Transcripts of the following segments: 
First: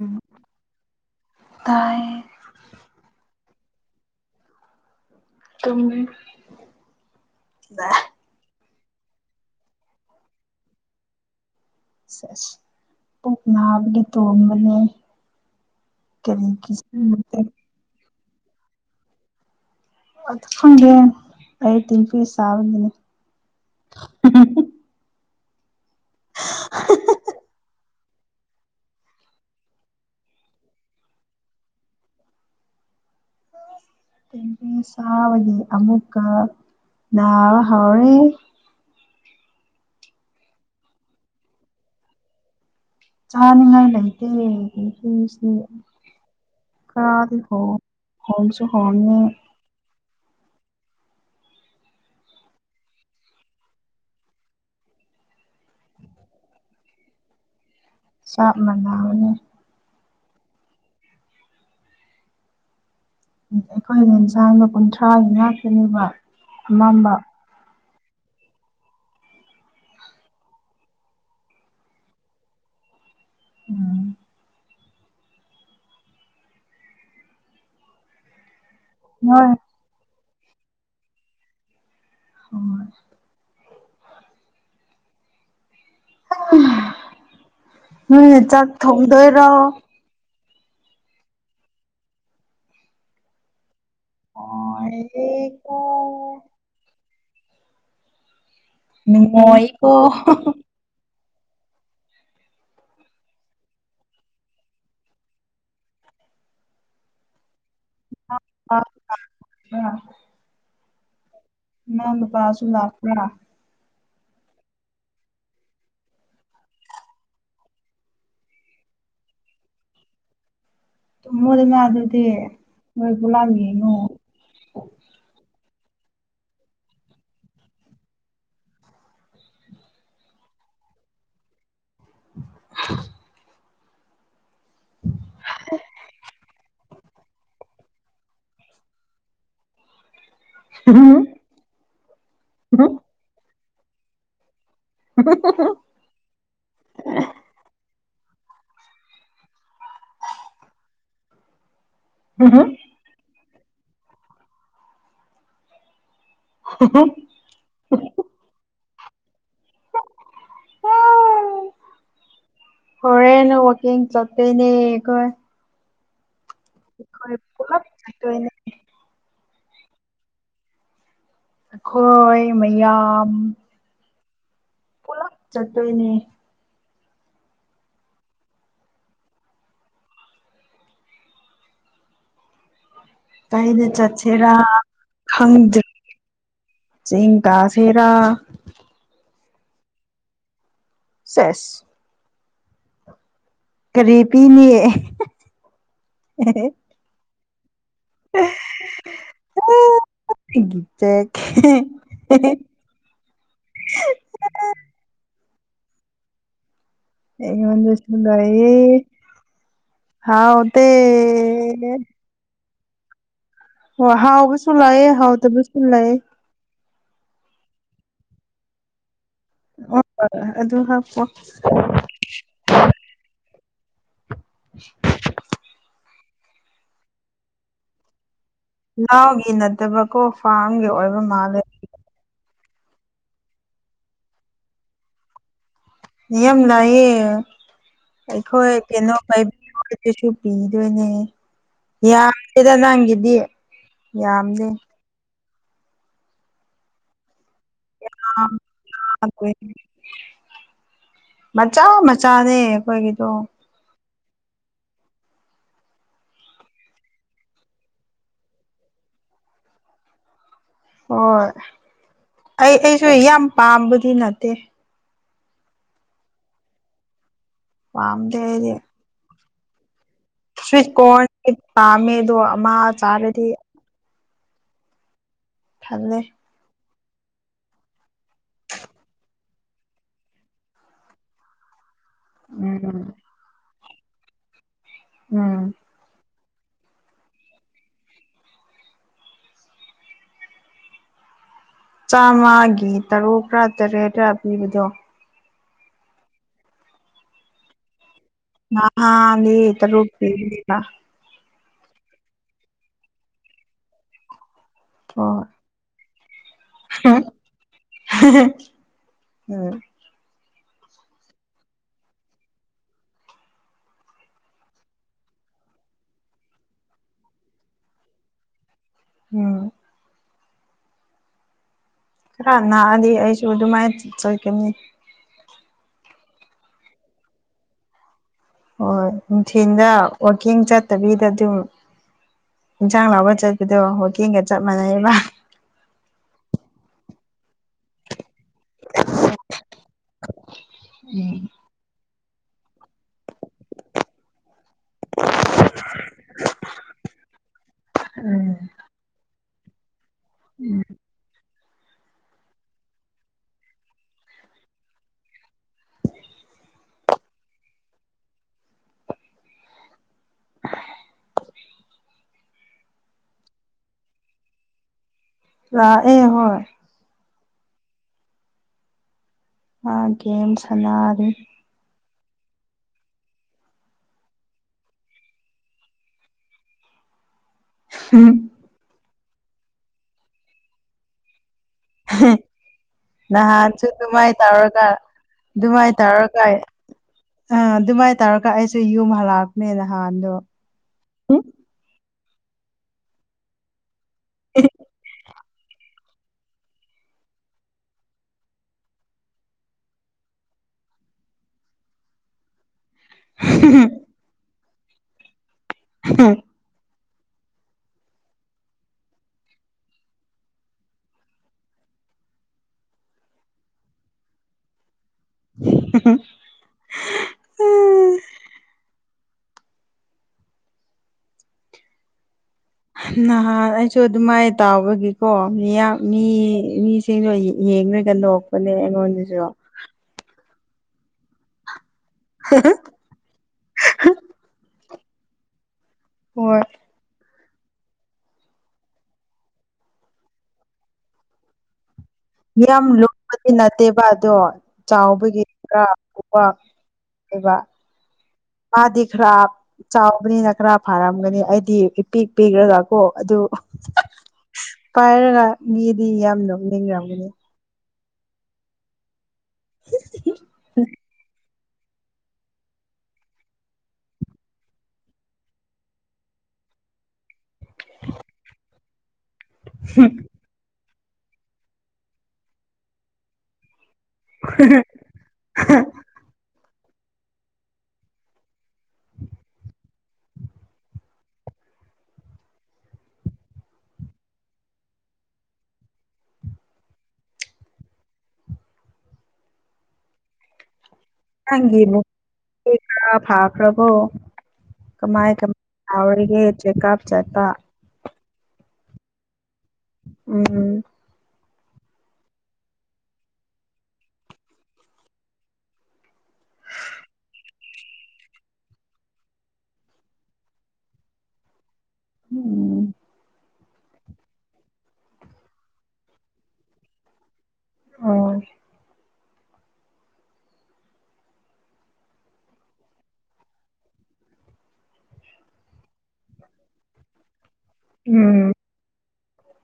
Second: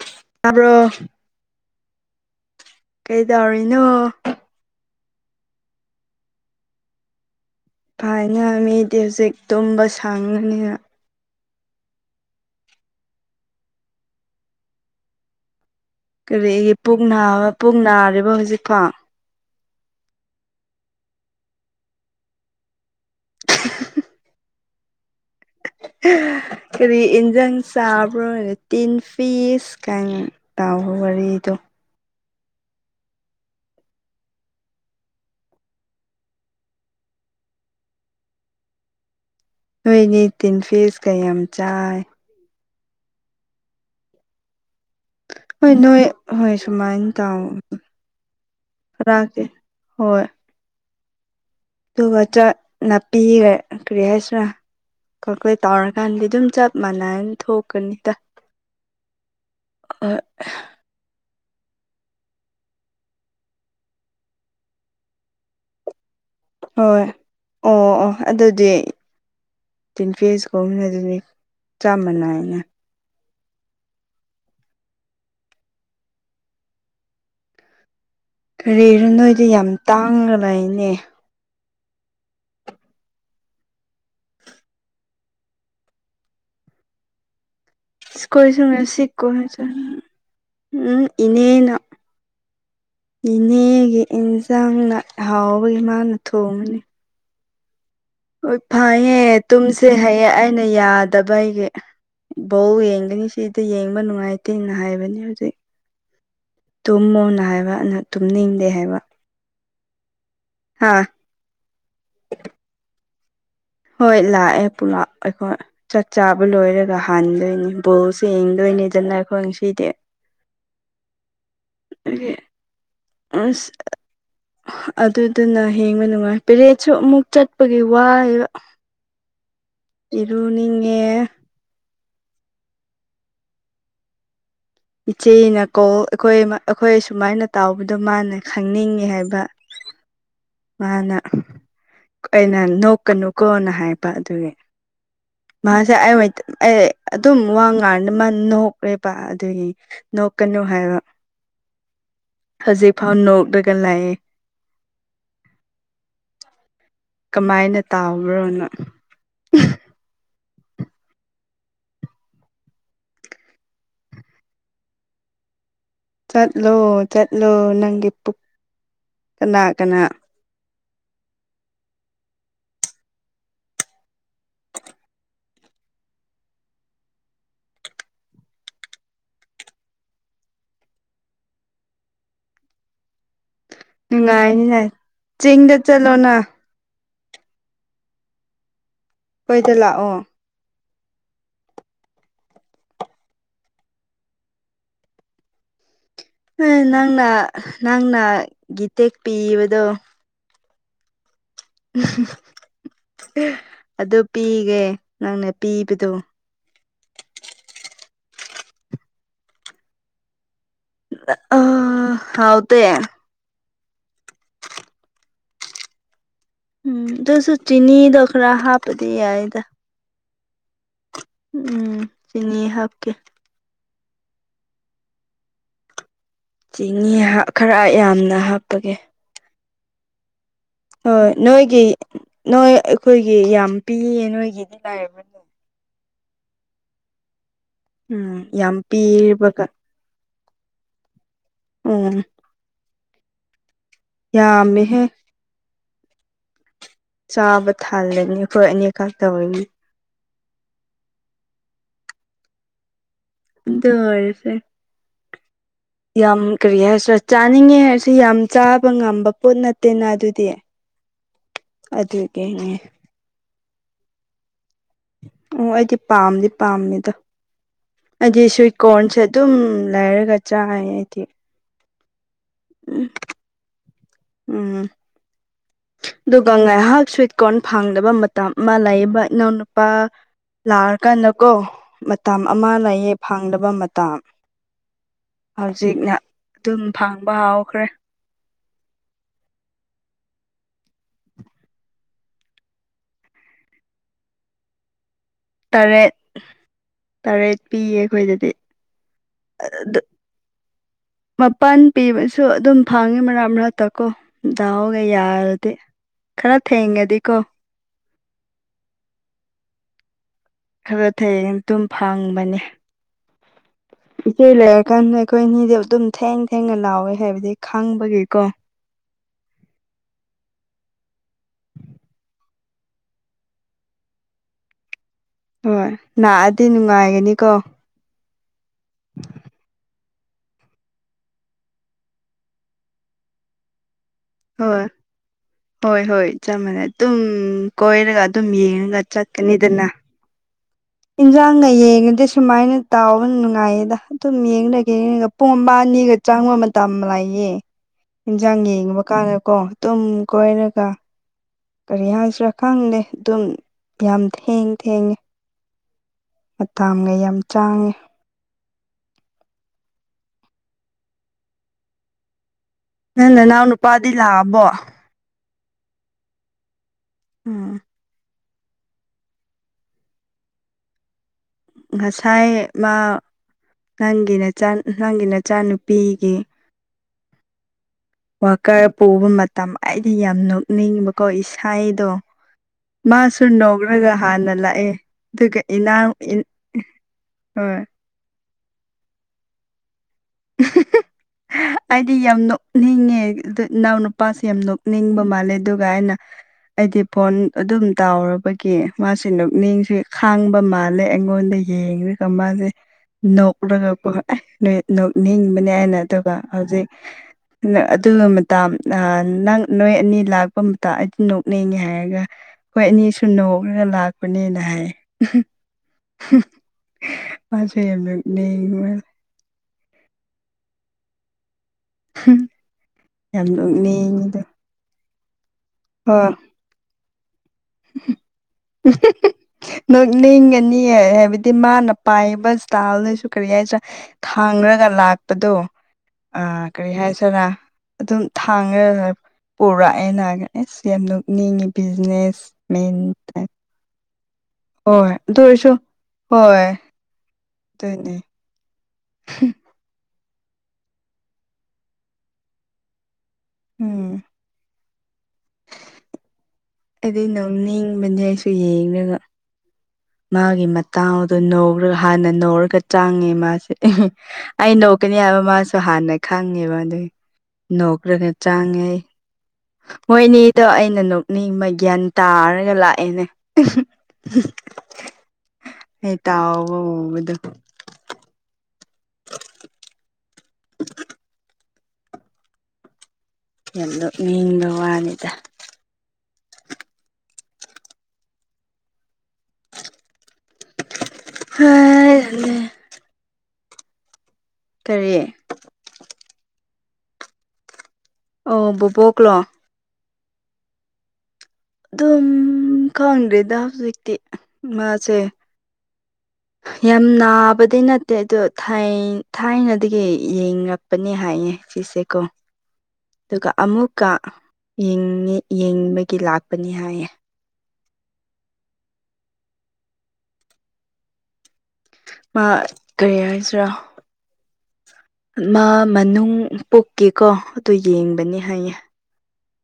ꯎꯝ ꯇꯕ꯭ꯔꯣ ꯇꯥꯏꯌꯦ ꯀꯩ ꯇꯧꯔꯤꯅꯣ ꯑꯗꯨꯝ ꯐꯥꯏꯅ ꯃꯤꯗꯤ ꯍꯧꯖꯤꯛ ꯇꯨꯝꯕ ꯁꯥꯡꯉꯅꯤꯅ ꯁꯁ ꯄꯨꯛ ꯅꯥꯕꯒꯤ ꯇꯣꯡꯕꯅꯦ ꯀꯔꯤꯒꯤ ꯄꯨꯛ ꯅꯥꯕ ꯄꯨꯛ ꯅꯥꯔꯤꯕ ꯍꯧꯖꯤꯛꯐꯥꯎ ꯈꯪꯗꯦ ꯑꯩ ꯇꯤꯟꯐꯤ ꯆꯥꯕꯒꯤꯅꯤ [unintelligible] ꯀꯔꯤ ꯑꯦꯟꯖꯥꯡ ꯆꯥꯕ꯭ꯔꯣꯅ ꯇꯤꯟ ꯐꯤꯁ ꯀ ꯇꯥꯎ ꯋꯥꯔꯤꯗꯣ ꯇꯦꯝꯕꯤ ꯁꯥꯕꯒꯤ ꯑꯃꯨꯛꯀ ꯅꯥ ꯍꯧꯔꯦ ꯅꯣꯏꯅꯦ ꯇꯤꯟ ꯐꯤꯁ ꯀ ꯌꯥꯝ ꯆꯥꯏ ꯆꯅꯤꯡꯉꯥꯏ ꯂꯩꯇꯦ ꯇꯤꯟꯐꯤꯁꯇꯤ ꯍꯣꯏ ꯅꯣꯏ ꯍꯣꯏ ꯁꯨꯃꯥꯏꯅ ꯈꯔꯗꯤ ꯍꯣꯡ ꯇꯥꯎꯑꯣ ꯍꯣꯡꯁꯨ ꯍꯣꯡꯉꯦ ꯐꯔꯥꯛꯀꯦ ꯍꯣꯏ ꯑꯗꯨꯒꯠ ꯅꯥꯄꯤ ꯀꯔꯤ ꯍꯥꯏꯁꯤꯅ ꯀꯈꯣꯏ ꯇꯧꯔꯀꯥꯟꯗꯤ ꯑꯗꯨꯝ ꯆꯞ ꯃꯥꯟꯅꯅ ꯊꯣꯛꯀꯅꯤꯗ ꯁꯥꯞ ꯃꯅꯎꯅꯤ ꯑ ꯑꯩꯈꯣꯏꯅ ꯌꯦꯟꯁꯥꯡꯒ ꯀꯨꯟꯊ꯭ꯔꯥꯒꯤ ꯉꯥꯛꯀꯅꯦꯕ ꯍꯣꯏ ꯑꯣ ꯑꯣ ꯑꯗꯨꯗꯤ ꯇꯤꯟꯐꯦꯖꯀꯨꯝꯅ ꯑꯗꯨꯗꯤ ꯆꯥꯝꯃꯅꯥꯏꯅ ꯎꯝ ꯀꯔꯤꯁꯨꯣ ꯅꯣꯏꯗ ꯅꯣꯏ ꯌꯥꯝ ꯇꯥꯡꯉ ꯂꯩꯅꯦ ꯍ ꯎꯝ ꯁ꯭ꯀꯨꯜꯁꯨ ꯆꯥꯛ ꯉꯁꯤ ꯊꯣꯡꯗꯣꯏꯔꯣ ꯀꯣꯏꯁꯨ ꯎꯝ ꯏꯅꯦꯅ ꯏꯅꯦꯒ ꯏꯟꯁꯥꯡꯅ ꯉꯥꯏꯔꯦꯀꯣ ꯍꯥꯎꯕꯒꯤ ꯃꯥꯅ ꯊꯣꯡꯉꯅꯤ ꯍꯣꯏ ꯐꯩꯌꯦ ꯇꯨꯝꯁꯦ ꯅꯨꯡꯉꯥꯏꯀꯣ ꯍꯌꯦ ꯑꯩꯅ ꯌꯥꯗꯕ ꯑꯩꯒꯤ ꯕꯧ ꯌꯦꯡꯒꯅꯤ ꯁꯤꯗ ꯌꯦꯡꯕ ꯅꯨꯡꯉꯥꯏꯇꯦꯅ ꯍꯥꯏꯕꯅꯦ ꯍꯧꯖꯤꯛ ꯇꯨꯝꯃꯣꯅ ꯍꯥꯏꯕ ꯅ ꯇꯨꯝꯅꯤꯡꯗꯦ ꯍꯥꯏꯕ ꯑ ꯍꯥꯥ ꯃ ꯄꯥꯁꯨ ꯂꯥꯛꯥ ꯍꯣꯏ ꯂꯥꯛꯑꯦ ꯄꯨꯂꯞ ꯑꯩꯈꯣꯏ ꯆꯥꯛ ꯆꯥꯕ ꯂꯣꯏꯔꯒ ꯍꯥꯟꯗꯣꯏꯅꯤ ꯕꯣꯜꯁꯦ ꯌꯦꯡꯗꯣꯏꯅꯤꯗꯅ ꯑꯩꯈꯣꯏ ꯉꯁꯤꯗꯤ [unintelligible] ꯃ ꯑꯗꯨꯅ ꯑꯗꯨꯗꯤ ꯅꯣꯏ ꯄꯨꯂꯞ ꯑꯁ ꯌꯦꯡꯉꯣ ꯑꯗꯨꯗꯨꯅ ꯍꯦꯡꯕ ꯅꯨꯡꯉꯥꯏ ꯄꯦꯔꯦꯠꯁꯨ ꯑꯃꯨꯛ ꯆꯠꯄꯒꯤ ꯋꯥꯏꯕ ꯏꯔꯨꯅꯤꯡꯉꯦ [unintelligible] ꯏꯆꯦꯅꯀꯧ ꯑꯩꯈꯣꯏ ꯑꯩꯈꯣꯏ ꯁꯨꯃꯥꯏꯅ ꯇꯥꯎꯕꯗꯣ ꯃꯥꯅ ꯈꯪꯅꯤꯡꯉꯤ ꯍꯥꯏꯕ ꯃꯥꯅ ꯑꯩꯅ ꯅꯣꯛꯀꯅꯨꯀꯣꯅ ꯍꯥꯏꯕ ꯑꯗꯨꯒꯤ [unintelligible] ꯁꯤ ꯑꯩ ꯑꯩ ꯑꯗꯨꯝ ꯋꯥ ꯉꯥꯡ ꯃꯥ ꯅꯍꯣꯛꯂꯦꯕ ꯑꯗꯨꯒꯤ ꯅꯣꯀꯅꯣ ꯍꯥꯏꯕ ꯎꯝ ꯍꯝ ꯍꯧꯖꯤꯛ ꯐꯥꯎ ꯅꯣꯛꯂꯒ ꯂꯥꯛꯑꯦ ꯍꯣ ꯀꯃꯥꯏꯅ ꯇꯥꯎꯕ꯭ꯔꯣꯅꯣ ꯐꯔꯦꯅ ꯋꯥꯀꯤꯡ ꯆꯇꯅꯤꯈꯣꯏ ꯆꯠꯂꯣ ꯆꯠꯂꯣ ꯄꯨꯂꯞ ꯅꯪꯒꯤ ꯄꯨ ꯆꯠꯇꯣꯏꯅꯦ ꯀꯅꯥ ꯀꯅꯥ ꯍꯣꯏꯣꯏ ꯃꯌꯥ ꯆꯠꯇꯣꯏꯅꯦ ꯀꯩꯗ ꯆꯆꯦꯔ ꯅꯨꯡꯉꯥꯏꯅꯤꯅ ꯆꯤꯡꯗ ꯈꯪꯗ ꯆꯠꯂꯣꯅ ꯆꯤꯡꯀ ꯁꯦꯔꯥ ꯀꯣꯏꯗ ꯂꯥꯛꯑꯣ ꯆꯁ ꯀꯔꯤ ꯄꯤꯅꯤ ꯅꯪꯅ ꯅꯪꯅ ꯒꯤ ꯇꯦꯛ ꯄꯤꯕꯗꯣ ꯒꯤꯇꯦꯛ ꯑꯗꯨ ꯄꯤꯒꯦ ꯅꯪꯅ ꯄꯤꯕꯗꯣ ꯑꯩ ꯃꯖꯦ ꯁꯤꯒ ꯍꯥꯎꯗ ꯍꯥꯎꯗ ꯑꯣ ꯍꯥꯎꯕꯁꯨ ꯂꯥꯛꯑꯦ ꯍꯥꯎꯗꯕꯁꯨ ꯂꯥꯛꯑꯌꯦꯦ ꯎꯝ ꯑꯗꯨꯁꯨ ꯆꯤꯅꯤꯗꯣ ꯈꯔ ꯍꯥꯞꯄꯗꯤ ꯌꯥꯏꯗ ꯑꯣ ꯍ ꯑꯗꯨ ꯍꯥꯞꯄꯣ ꯆꯅꯤ ꯍꯥꯞꯀꯦ ꯎ ꯆꯤꯅꯤ ꯈꯔ ꯌꯥꯝꯅ ꯍꯥꯞꯄꯒꯦ ꯆꯥꯎꯒꯤ ꯅꯠꯇꯕ ꯀꯣ ꯐꯥꯔꯝꯒꯤ ꯑꯣꯏꯕ ꯍꯣꯏ ꯃꯥꯂꯦ ꯅꯣꯏꯒꯤ ꯅꯣꯏ ꯑꯩꯈꯣꯏꯒꯤ ꯌꯥꯝ ꯄꯤꯌꯦ ꯅꯣꯏꯒꯤꯗꯤ ꯂꯥꯏꯔꯕꯅꯤ ꯌꯥꯝ ꯌꯥꯝ ꯂꯥꯛꯌꯦ ꯎꯝ ꯌꯥꯝ ꯑꯩꯈꯣꯏ ꯀꯩꯅꯣ ꯄꯤꯕꯒ ꯄꯥꯏꯕꯤꯌ ꯀꯁꯨ ꯄꯤꯗꯣꯏꯅꯦ ꯎꯝ ꯌꯥꯗꯦꯗ ꯅꯪꯒꯤꯗꯤ ꯌꯥꯝꯗꯦ ꯀꯝꯃꯦꯍ ꯆꯥꯕ ꯊꯥꯜꯂꯅꯤ ꯑꯩꯈꯣꯏ ꯑꯅꯦꯛꯈꯛ ꯇꯧꯔꯒꯤ ꯃꯆꯥ ꯃꯆꯥꯅꯦ ꯑꯩꯈꯣꯏꯒꯤꯗꯣ ꯗꯔꯁꯦ ꯌꯥꯝ ꯀꯔꯤ ꯍꯥꯏꯔꯁꯤꯔꯥ ꯆꯥꯅꯤꯡꯉꯦ ꯍꯥꯏꯔꯁꯤ ꯌꯥꯝ ꯆꯥꯕ ꯉꯝꯕ ꯄꯣꯠ ꯅꯠꯇꯦꯅ ꯑꯗꯨꯗꯤ ꯑꯗꯨꯗꯒꯅꯦ ꯁꯨꯏ ꯌꯥꯝ ꯄꯥꯝꯕꯗꯤ ꯅꯠꯇꯦ ꯑꯣ ꯑꯩꯗꯤ ꯄꯥꯝꯗꯤ ꯄꯥꯝꯃꯦꯗ ꯑꯩꯗꯤ ꯁꯨꯋꯤꯠꯀꯣꯔꯟꯁꯦ ꯑꯗꯨꯝ ꯂꯥꯏꯔꯒ ꯁ꯭ꯋꯤꯠ ꯀꯣꯔꯟ ꯄꯥꯝꯃꯦ ꯑꯗꯣ ꯑꯃ ꯎꯝ ꯆꯥꯔꯗꯤ ꯎꯝ ꯊꯦ ꯑꯗꯨꯒ ꯉꯥꯏꯍꯥꯛ ꯁ꯭ꯋꯤꯠ ꯀꯣꯔꯟ ꯐꯪꯗꯕ ꯃꯇꯝ ꯑꯃ ꯂꯩꯌꯦꯕ ꯏꯅꯥꯎꯅꯨꯄꯥ ꯂꯥꯔ ꯀꯥꯟꯒꯣ ꯃ ꯃꯇꯝ ꯑꯃ ꯎꯝ ꯂꯥꯏꯌꯦꯌꯦꯛ ꯐꯥꯡꯗꯕ ꯃꯇꯝ ꯎꯝ ꯍꯧꯖꯤꯛꯅ ꯑꯗꯨꯝ ꯐꯪꯕ ꯍꯥꯎꯈ꯭ꯔꯦ ꯆꯥꯝꯃꯒꯤ ꯇꯔꯨꯛꯔꯥ ꯇꯔꯦꯠꯔꯥ ꯄꯤꯕꯗꯣ ꯇꯔꯦꯠ ꯇꯔꯦꯠ ꯄꯤꯌꯦ ꯈꯣꯏꯗꯗꯤ ꯅꯍꯥꯟꯗꯤ ꯇꯔꯨꯛ ꯄꯤꯕꯅꯦꯗ ꯃꯥꯄꯟ ꯄꯤꯕꯁꯨ ꯑꯗꯨꯝ ꯐꯪꯉꯤ ꯃꯔꯛ ꯃꯔꯛꯇ ꯀꯣ ꯗꯥꯎꯒ ꯍꯣꯏ ꯌꯥꯔꯗꯤ ꯈꯔ ꯊꯦꯡꯉꯗꯤꯀꯣ [inaudible] ꯈꯔ ꯊꯦꯡ ꯇꯨꯝ ꯐꯪꯕꯅꯦ ꯏꯆꯦ ꯂꯩꯔꯀꯥꯟꯗ ꯑꯩꯈꯣꯏꯅꯤꯗꯤ ꯑꯗꯨꯝ ꯊꯦꯡ ꯊꯦꯡꯅ ꯂꯥꯎꯋꯦ ꯍꯥꯏꯕꯗꯤ ꯈꯪꯕꯒꯤꯀꯣ ꯎꯝ ꯅꯥꯗꯤ ꯑꯩꯁꯨ ꯑꯗꯨꯃꯥꯏ ꯆꯠꯀꯅꯤ ꯍꯣꯏ ꯂꯥꯛꯑꯗꯤ ꯅꯨꯡꯉꯥꯏꯒꯅꯤꯀꯣ ꯍꯣꯏ ꯅꯨꯡꯊꯤꯜꯗ ꯋꯥꯛꯀꯤꯡ ꯆꯠꯇꯕꯤꯗ ꯑꯗꯨꯝ ꯏꯟꯁꯥꯡ ꯂꯧꯕ ꯆꯠꯄꯗꯣ ꯋꯥꯛꯀꯤꯡꯒ ꯆꯞ ꯍꯣꯏ ꯃꯥꯟꯅꯩꯕ ꯍꯣꯏ ꯍꯣꯏ ꯆꯞ ꯃꯥꯟꯅꯩ ꯑꯗꯨꯝ ꯀꯣꯏꯔꯒ ꯑꯗꯨꯝ ꯌꯦꯡꯉꯒ ꯆꯠꯀꯅꯤꯗꯅ ꯌꯦꯟꯁꯥꯡꯒ ꯌꯦꯡꯉꯗꯤ ꯁꯨꯃꯥꯏꯅ ꯇꯥꯎꯕ ꯅꯨꯡꯉꯥꯏꯌꯦꯗ ꯑꯗꯨꯝ ꯌꯦꯡ ꯂꯩ ꯌꯦꯑꯒ ꯄꯨꯡ ꯑꯃ ꯑꯅꯤꯒ ꯆꯥꯡꯕ ꯃꯇꯝ ꯑꯃ ꯂꯥꯛꯌꯦ ꯌꯦꯟꯖꯥꯡ ꯌꯦꯡꯕ ꯀꯥꯟꯗꯀꯣ ꯇꯨꯝ ꯀꯣꯏꯔꯒ ꯀꯔꯤ ꯍꯥꯏꯁꯤꯔꯥ ꯈꯪꯗꯦ ꯑꯗꯨꯝ ꯌꯥꯝ ꯊꯦꯡ ꯊꯦꯡꯉꯦ ꯃꯇꯥꯝꯒ ꯌꯥꯝ ꯆꯥꯡꯉꯦ ꯅꯪ ꯅꯅꯥꯎ ꯅꯨꯄꯥꯗꯤ ꯂꯥꯛꯑꯕꯣ ꯂꯥꯛ ꯑꯦ ꯍꯣꯏ ꯑ ꯃꯥ ꯒꯦꯝ ꯁꯥꯟꯅꯔꯤ ꯉꯁꯥꯏ ꯃꯥ ꯅꯪꯒꯤ ꯅꯆꯥ ꯅꯪꯒꯤ ꯅꯆꯥꯅꯨꯄꯤꯒꯤ [inaudible] ꯋꯥꯛꯀꯔ ꯄꯨꯕ ꯃꯇꯝ ꯑꯩꯗꯤ ꯌꯥꯝ ꯅꯣꯛꯅꯤꯡꯕꯀꯣ ꯏꯁꯥꯏꯗꯣ ꯃꯥꯁꯨ ꯅꯍꯥꯟꯁꯨ ꯅꯣꯛꯔꯒ ꯑꯗꯨꯃꯥꯏ ꯍꯥꯟꯅ ꯇꯧꯔꯒ ꯂꯥꯛꯑꯦ ꯑꯗꯨꯒ ꯑꯗꯨꯃꯥꯏ ꯏꯅꯥꯎ ꯏ ꯇꯧꯔꯒ ꯑ ꯑꯗꯨꯃꯥꯏꯅ ꯇꯧꯔꯒ ꯑꯩꯁꯨ ꯌꯨꯝ ꯍꯜꯂꯛꯄꯅꯦ ꯅꯍꯥꯟꯗꯣ ꯑꯩꯗꯤ ꯌꯥꯝ ꯅꯣꯛꯅꯤꯡꯉꯦ ꯑꯗꯨ ꯏꯅꯥꯎꯅꯨ ꯄꯥꯁꯦ ꯌꯥꯝ ꯅꯣꯛꯅꯤꯡꯕ ꯃꯥꯜꯂꯦ ꯑꯗꯨꯒ ꯑꯩꯅ ꯑꯩꯗꯤ ꯐꯣꯟ ꯑꯗꯨꯝ ꯇꯥꯎꯔꯕꯒꯤ ꯃꯥꯁꯤ ꯄꯨꯛꯅꯤꯡꯁꯤ ꯈꯥꯡꯕ ꯃꯥꯜꯂꯦ ꯑꯩꯉꯣꯟꯗ ꯌꯦꯡꯔꯒ ꯃꯥꯁꯦ ꯅꯣꯛꯔꯒꯀꯣ ꯑꯥꯏ ꯅꯣꯏ ꯅꯣꯛꯅꯤꯡꯕꯅꯦ ꯑꯩꯅ ꯑꯗꯨ ꯍꯧꯖꯤꯛ ꯑꯗꯨ ꯃꯇꯝ ꯑ ꯅꯪ ꯅꯣꯏ ꯑꯅꯤ ꯂꯥꯛꯄ ꯃꯇꯝ ꯑꯩꯗꯤ ꯅꯣꯛꯉꯦ ꯍꯥꯏꯔꯒ ꯈꯣꯏ ꯑꯅꯤꯁꯨ ꯅꯣꯛꯔꯒ ꯂꯥꯛꯄꯅꯦꯅ ꯍꯥꯏ ꯄꯁꯦ ꯌꯥꯝ ꯂꯩ ꯉꯨꯃꯦ ꯍꯝ ꯅꯍꯥꯟ ꯑꯩꯁꯨ ꯑꯗꯨꯃꯥꯏꯅ ꯇꯥꯎꯕꯒꯤꯀꯣ ꯃꯤꯌꯥꯝ ꯍꯣꯏ ꯃꯤꯁ ꯁꯤꯡꯗꯣ ꯌꯦꯡꯉꯒ ꯂꯣꯛꯄꯅꯦ ꯑꯩꯉꯣꯟꯗꯁꯨ ꯅꯣꯛꯅꯤꯡꯒꯅꯤ ꯍꯥꯏꯕꯗꯤ ꯃꯥꯅ ꯄꯥꯏꯕ ꯏꯁꯇꯥꯏꯜꯗꯁꯨ ꯀꯔꯤ ꯍꯥꯏꯁꯤꯔꯥ ꯈꯥꯡꯉꯒ ꯂꯥꯛꯄꯗꯣ ꯑ ꯍꯣꯏ ꯀꯔꯤ ꯍꯥꯏꯁꯤꯔꯥ ꯑꯗꯨꯝ ꯊꯥꯡꯉ ꯄꯨꯔꯛꯑꯦꯅ ꯑꯁ ꯌꯥꯝ ꯅꯣꯛꯅꯤꯡꯉꯤ ꯕꯤꯖꯤꯅꯦꯁ ꯌꯥꯝ ꯃꯦꯟ ꯂꯨꯕꯗꯤ ꯇꯥꯏꯞ ꯅꯠꯇꯦꯕ ꯑꯗꯣ ꯍꯣꯏ ꯑꯗꯨ ꯆꯥꯎꯕꯒꯤ ꯑꯣꯏꯔꯁꯨ ꯈꯔ ꯎꯕ ꯑꯦꯕ ꯇꯅꯦ ꯃꯥꯗꯤ ꯈꯔ ꯆꯥꯎꯕꯅꯤꯅ ꯈꯔ ꯐꯥꯔꯝꯒꯅꯤ ꯑꯩꯗꯤ ꯏꯄꯤꯛ ꯄꯤꯛꯔꯒ ꯀꯣ ꯑꯗꯨ ꯎꯝ ꯄꯥꯏꯔꯒ ꯃꯤꯗꯤ ꯌꯥꯝꯅ ꯑꯩꯗꯤ ꯅꯣꯛꯅꯤꯡꯕꯅꯦ ꯑꯩꯁꯨ ꯌꯦꯡꯔꯒ ꯃꯥꯒꯤ ꯃꯇꯥꯎꯗꯣ ꯅꯧꯔꯒ ꯍꯥꯟꯅ ꯅꯧꯔꯒ ꯆꯥꯡꯉꯦ ꯃꯥꯁꯦ ꯑꯩ ꯅꯣꯛꯀꯅꯤ ꯍꯥꯏꯕ ꯃꯥꯁꯨ ꯍꯥꯟꯅ ꯈꯪꯉꯦꯕ ꯑꯗꯨꯒꯤ ꯅꯣꯛꯔꯒ ꯆꯥꯡꯉꯦ ꯑꯩ [inaudible] ꯃꯣꯏꯅꯤꯗꯣ ꯑꯩꯅ ꯅꯣꯛꯅꯤꯡꯕ ꯒ꯭ꯌꯥꯟ ꯇꯥꯔꯒ ꯂꯥꯛꯑꯦꯅꯦ ꯑꯩ ꯇꯥꯎꯕꯗ ꯎꯕꯗꯣ [inaudible] ꯌꯥꯝ ꯂꯣꯛꯅꯤꯡꯕ ꯋꯥꯅꯤꯗ ꯅꯪꯒꯤꯕꯨ ꯈꯔ ꯐꯥꯈ꯭ꯔꯕꯣ ꯀꯔꯤ ꯀꯃꯥꯏ ꯀꯃꯥꯏ ꯑꯒ ꯆꯀꯞ ꯆꯀ ꯑ ꯕꯕꯣꯛ ꯀꯂꯣ ꯎꯝ ꯑꯗꯨꯝ ꯈꯪꯗ꯭ꯔꯦꯗ ꯍꯧꯖꯤꯛꯇꯤ ꯃꯥꯁꯦ ꯌꯥꯝ ꯅꯥꯕꯗꯤ ꯅꯠꯇꯦ ꯑꯗꯣ ꯊꯥꯏꯅꯗꯒꯤ ꯌꯦꯡꯂꯡꯉꯛꯄꯅꯦ ꯍꯥꯏꯌꯦ ꯆꯤꯁꯦ ꯀꯣ ꯎꯝ ꯑꯗꯨꯒ ꯑꯃꯨꯛꯀ ꯌꯦꯡ ꯌꯦꯡꯅꯤꯡꯕꯒꯤ ꯂꯥꯛꯄꯅꯤ ꯍꯥꯏꯌꯦ ꯑꯣ ꯃꯥ ꯀꯔꯤ ꯍꯥꯏꯁꯤꯔꯥ ꯃꯥ ꯃꯅꯨꯡ ꯄꯣꯛꯀꯦꯀꯣ ꯑꯗꯨ ꯌꯦꯡꯕꯅꯤ ꯎꯝ ꯍꯥꯏꯌꯦ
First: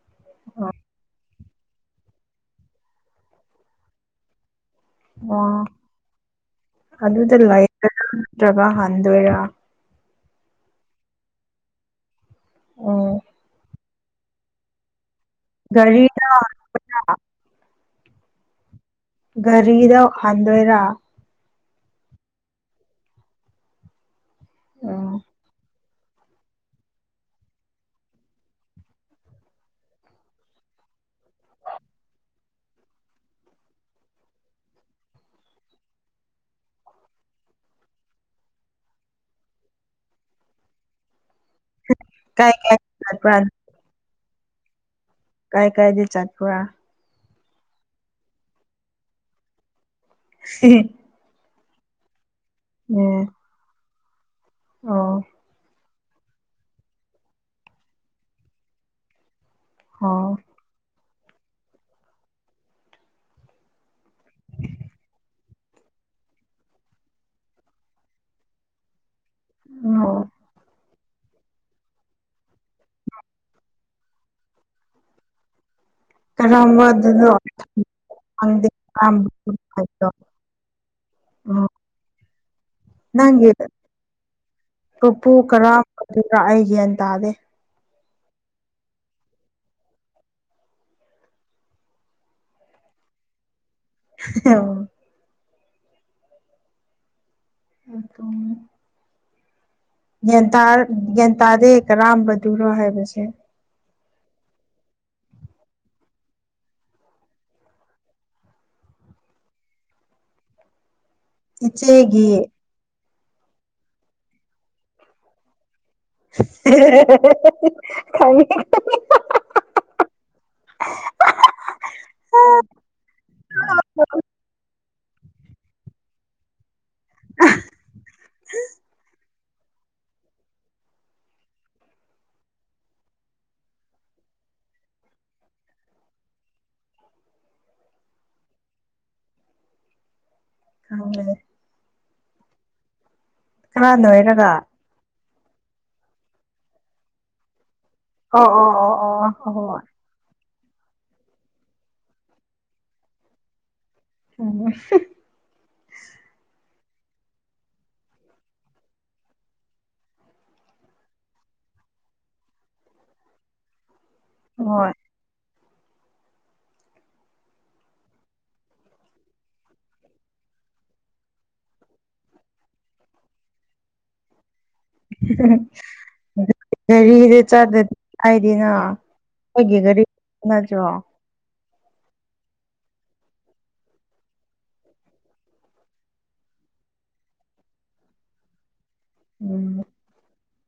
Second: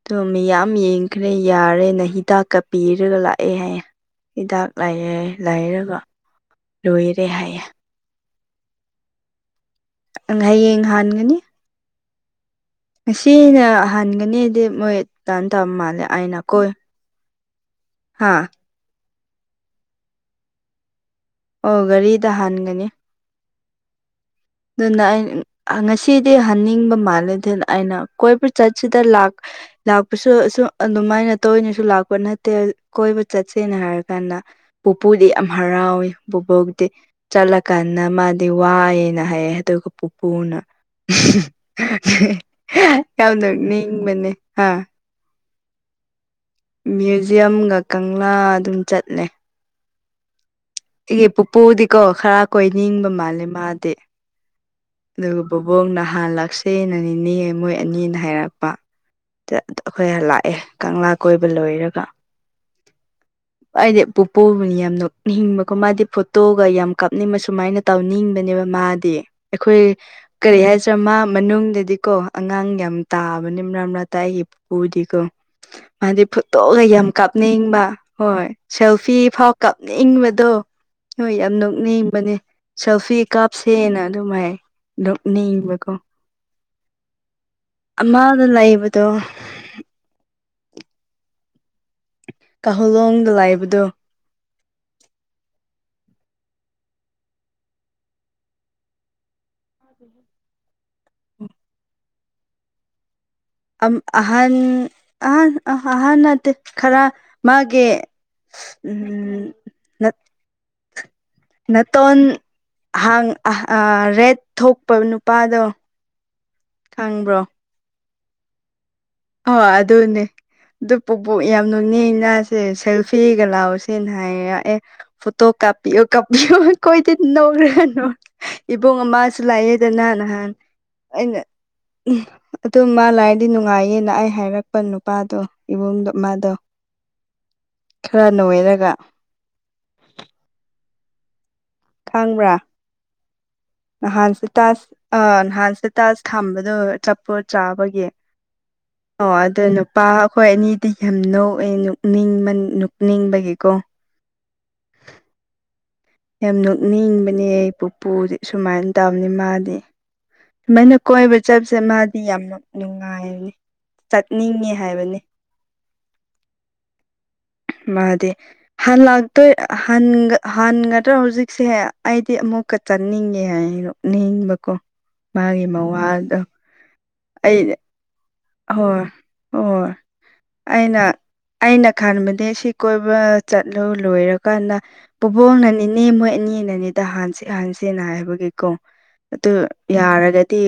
ꯑꯗꯨ ꯃꯤ ꯌꯥꯝ ꯌꯦꯡꯈ꯭ꯔꯦ ꯌꯥꯔꯦ ꯅ ꯍꯤꯗꯥꯛꯀ ꯄꯤꯔꯒ ꯂꯥꯛꯑꯦ ꯍꯥꯏꯌꯦ ꯍꯤꯗꯥꯛ ꯂꯥꯏꯑꯦ ꯑꯣ ꯂꯥꯏꯔꯒ ꯂꯣꯏꯔꯦ ꯍꯥꯏꯌꯦꯦ ꯒꯥ ꯍꯥꯟꯗꯣꯏꯔ ꯍꯌꯦꯡ ꯍꯥꯟꯒꯅꯤ ꯑꯣ ꯉꯁꯤꯅ ꯍꯟꯒꯅꯤꯗꯤ ꯃꯣꯏ ꯇꯟ ꯇꯧ ꯃꯥꯜꯂꯦ ꯒꯥꯔꯤꯗ ꯑꯩꯅ ꯀꯣꯏ ꯍꯥꯥ ꯒꯥꯔꯤꯗ ꯍꯟꯗꯣꯏꯔꯥ ꯑꯣ ꯒꯥꯔꯤ ꯇ ꯍꯟꯒꯅꯤ ꯑꯗꯨꯅ ꯎꯝ ꯑ ꯉꯁꯤꯗꯤ ꯍꯟꯅꯤꯡꯕ ꯃꯥꯜꯂꯦ ꯑꯗꯨꯅ ꯑꯩꯅ ꯀꯣꯏꯕ ꯆꯠꯁꯤꯗ ꯂꯥꯛ ꯂꯥꯛꯄꯁꯨ ꯑꯗꯨꯃꯥꯏꯅ ꯇꯅꯁꯨ ꯂꯥꯛꯄ ꯅꯠꯇꯦ ꯀꯣꯏꯕ ꯆꯠꯁꯦꯅ ꯍꯥꯏꯔ ꯀꯥꯟꯗ ꯄꯨꯄꯨꯗꯤ ꯌꯥꯝ ꯍꯔꯥꯎꯏ ꯄꯨꯕꯣꯛꯗꯤ ꯆꯠꯂꯀꯥꯟꯗ ꯃꯥꯗꯤ ꯋꯥꯏꯑꯅ ꯍꯥꯏꯦ ꯑꯗꯨꯒ ꯄꯨꯄꯨꯅ ꯀꯥꯏ ꯀꯥꯏ ꯆꯠꯄ꯭ꯔꯥ ꯌꯥꯝꯗꯧ ꯅꯤꯡꯕꯅꯦ ꯍꯥ ꯀꯥꯏ ꯀꯥꯏ ꯗꯦ ꯆꯠꯄꯔ ꯃ꯭ꯌꯨꯖꯤꯌꯝꯒ ꯀꯪꯂꯥ ꯑꯗꯨꯝ ꯆꯠꯂꯦ ꯍ ꯑꯩꯒꯤ ꯄꯨꯄꯨꯗꯤꯀꯣ ꯈꯔ ꯀꯣꯏꯅꯤꯡꯕ ꯎꯝ ꯃꯥꯜꯂꯦ ꯃꯥꯗꯤ ꯑꯣ ꯑꯗꯨꯒ ꯕꯕꯣꯛ ꯅꯍꯥꯟ ꯂꯥꯛꯁꯦꯅ ꯅꯦ ꯃꯣꯏ ꯑꯅꯤꯅ ꯍꯥꯏꯔꯛꯄ ꯑꯩꯈꯣꯏ ꯑꯣ ꯂꯥꯛꯑꯦ ꯀꯪꯂꯥ ꯀꯣꯏꯕ ꯂꯣꯏꯔꯒ ꯑꯩꯗꯤ ꯄꯨꯄꯨꯕꯅꯤ ꯌꯥꯝ ꯅꯣꯛ ꯍꯤꯡꯕꯀꯣ ꯃꯥꯗꯤ ꯐꯣꯇꯣꯒ ꯌꯥꯝ ꯀꯥꯞꯅꯤꯡꯕ ꯁꯨꯃꯥꯏꯅ ꯇꯧꯅꯤꯡꯕꯅꯦꯕ ꯃꯥꯗꯤ ꯑꯩꯈꯣꯏ ꯑꯣ ꯀꯔꯤ ꯍꯥꯏ ꯆ꯭ꯔꯃꯥ ꯃꯅꯨꯡꯗꯗꯤꯀꯣ ꯑꯉꯥꯡ ꯌꯥꯝ ꯇꯥꯕꯅꯤ ꯃ꯭ꯔꯝꯥꯇꯥꯏꯒꯤ ꯄꯗꯤꯀꯣ ꯃꯥꯗꯤ ꯐꯨꯠꯇꯣꯛꯑꯒ ꯌꯥꯝ ꯀꯔꯝꯕꯗꯨꯅꯣ ꯀꯥꯞꯅꯤꯡꯕ ꯍꯣꯏ ꯈꯪꯗꯦ ꯁꯦꯜꯐꯤ ꯐꯥꯎ ꯀꯔꯝꯕꯗꯣ ꯀꯥꯞꯅꯤꯡꯕꯗꯣ ꯍꯣꯏ ꯌꯥꯝ ꯎꯝ ꯅꯣꯛꯅꯤꯡꯕꯅꯦ ꯁꯦꯜꯐꯤ ꯅꯪꯒꯤ ꯀꯥꯞꯁꯦꯅ ꯑꯗꯨ ꯄꯨꯄꯨ ꯑꯗꯨꯃꯥꯏꯅꯤꯕꯀꯣ ꯀꯔꯝꯕꯗꯨꯔꯥ ꯑꯩ ꯒ꯭ꯌꯥꯟ ꯇꯥꯗꯦ ꯑꯃꯗ ꯂꯩꯕꯗꯣ ꯀꯥꯍꯨꯂꯣꯡꯗ ꯂꯥꯛꯕꯗꯣ ꯑꯣ ꯑꯗꯨꯣ ꯟ ꯒ꯭ꯌꯥꯟ ꯇꯥꯗꯦ ꯀꯔꯝꯕꯗꯨꯔꯣ ꯍꯥꯏꯕꯁꯦ ꯑꯍꯟ ꯑꯍ ꯑꯍꯥꯟꯠꯇꯦ ꯈꯔ ꯃꯥꯒꯤ ꯎꯝ ꯅꯇꯣꯟ ꯏꯆꯦꯒꯤ ꯑꯍꯥꯡ ꯔꯦꯠ ꯊꯣꯛꯄ ꯅꯨꯄꯥꯗꯣ ꯈꯪꯕ꯭ꯔꯣ ꯈꯪꯉ ꯑꯣ ꯑꯗꯨꯟꯅꯦ ꯑꯗꯨ ꯄꯨꯕꯣꯛ ꯌꯥꯝ ꯅꯨꯡꯅꯦ ꯉꯁꯦ ꯁꯦꯜꯐꯤꯒ ꯂꯥꯎꯁꯦꯅ ꯍꯥꯏꯔꯛ ꯑꯦꯦ ꯐꯇꯣ ꯀꯥꯄ ꯀꯥꯄꯤ ꯀꯣꯏꯗ ꯅ꯭ꯔꯣ ꯑꯃ ꯨ ꯂꯥꯛꯑꯦꯗ ꯅꯍꯥꯟ ꯅꯍꯥꯟ ꯑꯩꯅ ꯑꯗꯨ ꯃꯥ ꯂꯥꯛꯔꯗꯤ ꯅꯨꯡꯉꯥꯏꯌꯦ ꯂꯥꯛ ꯑꯩ ꯍꯥꯏꯔꯛꯄ ꯅꯨꯄꯥꯗꯣ ꯏꯕꯨꯡꯗꯣ ꯃꯥꯗꯣ ꯈꯔ ꯅꯣꯏꯔꯒ ꯍ ꯈꯪꯕ꯭ꯔꯥ ꯈꯔ ꯅꯍꯥꯟꯁꯦ ꯅꯣꯏꯔꯒ ꯇꯥꯁ ꯑ ꯅꯍꯥꯟꯁꯦ ꯇꯖ ꯊꯥꯝꯕꯗꯣ ꯆꯞꯄꯣ ꯆꯥꯕꯒꯤ ꯑꯣ ꯑꯣ ꯑꯣ ꯑꯗꯨ ꯑꯍꯣꯏ ꯅꯨꯄꯥ ꯑꯩꯈꯣꯏ ꯑꯅꯤ ꯗꯤ ꯌꯥꯝ ꯅꯣꯛꯑꯦꯅꯤꯡꯕ ꯅꯣꯛꯅꯤꯡꯕꯒꯤꯀꯣ ꯍ ꯌꯥꯝ ꯅꯣꯛꯅꯤꯡꯕꯅꯦ ꯑꯩ ꯄꯨꯄꯨꯗꯤ ꯁꯨꯃꯥꯏꯅ ꯇꯧꯕꯅꯤ ꯃꯥꯗꯤ ꯁꯨꯃꯥꯏꯅ ꯀꯣꯏꯕ ꯆꯠꯄꯁꯦ ꯃꯥꯗꯤ ꯌꯥꯝꯅ ꯅꯨꯡꯉꯥꯏꯕꯅꯤ ꯆꯠꯅꯤꯡꯉꯤ ꯍꯣꯏ ꯍꯥꯏꯕꯅꯤ ꯃꯥꯗꯦ ꯍꯜꯂꯥꯛꯇꯣꯏ ꯍꯟꯒꯗ꯭ꯔꯥ ꯍꯧꯖꯤꯛꯁꯦ ꯑꯩꯗꯤ ꯑꯃꯨꯛꯀ ꯆꯠꯅꯤꯡꯉꯦ ꯍꯥꯏꯔꯣ ꯅꯕꯀꯣ ꯗ ꯑꯩ ꯆꯠꯗ ꯑꯩꯗꯤꯅ ꯍꯣꯏ ꯍꯣꯏ ꯑꯩꯒꯤꯒꯥꯔꯤ ꯅꯠꯇ꯭ꯔꯣ ꯑꯩꯅ ꯑꯩꯅ ꯈꯟꯕꯗꯤ ꯁꯤ ꯀꯣꯏꯕ ꯆꯠꯂꯨ ꯂꯣꯏꯔꯀꯥꯟꯗ ꯄꯨꯕꯣꯛꯅꯅꯤꯅꯦ ꯃꯣꯏ ꯑꯅꯤ ꯑꯅꯅꯦꯗ ꯍꯥꯟꯁꯤ ꯍꯍꯥꯟꯁꯤꯅ ꯍꯥꯏꯕꯒꯤꯀꯣ ꯑꯗꯨ ꯎꯝ ꯌꯥꯔꯒꯗꯤ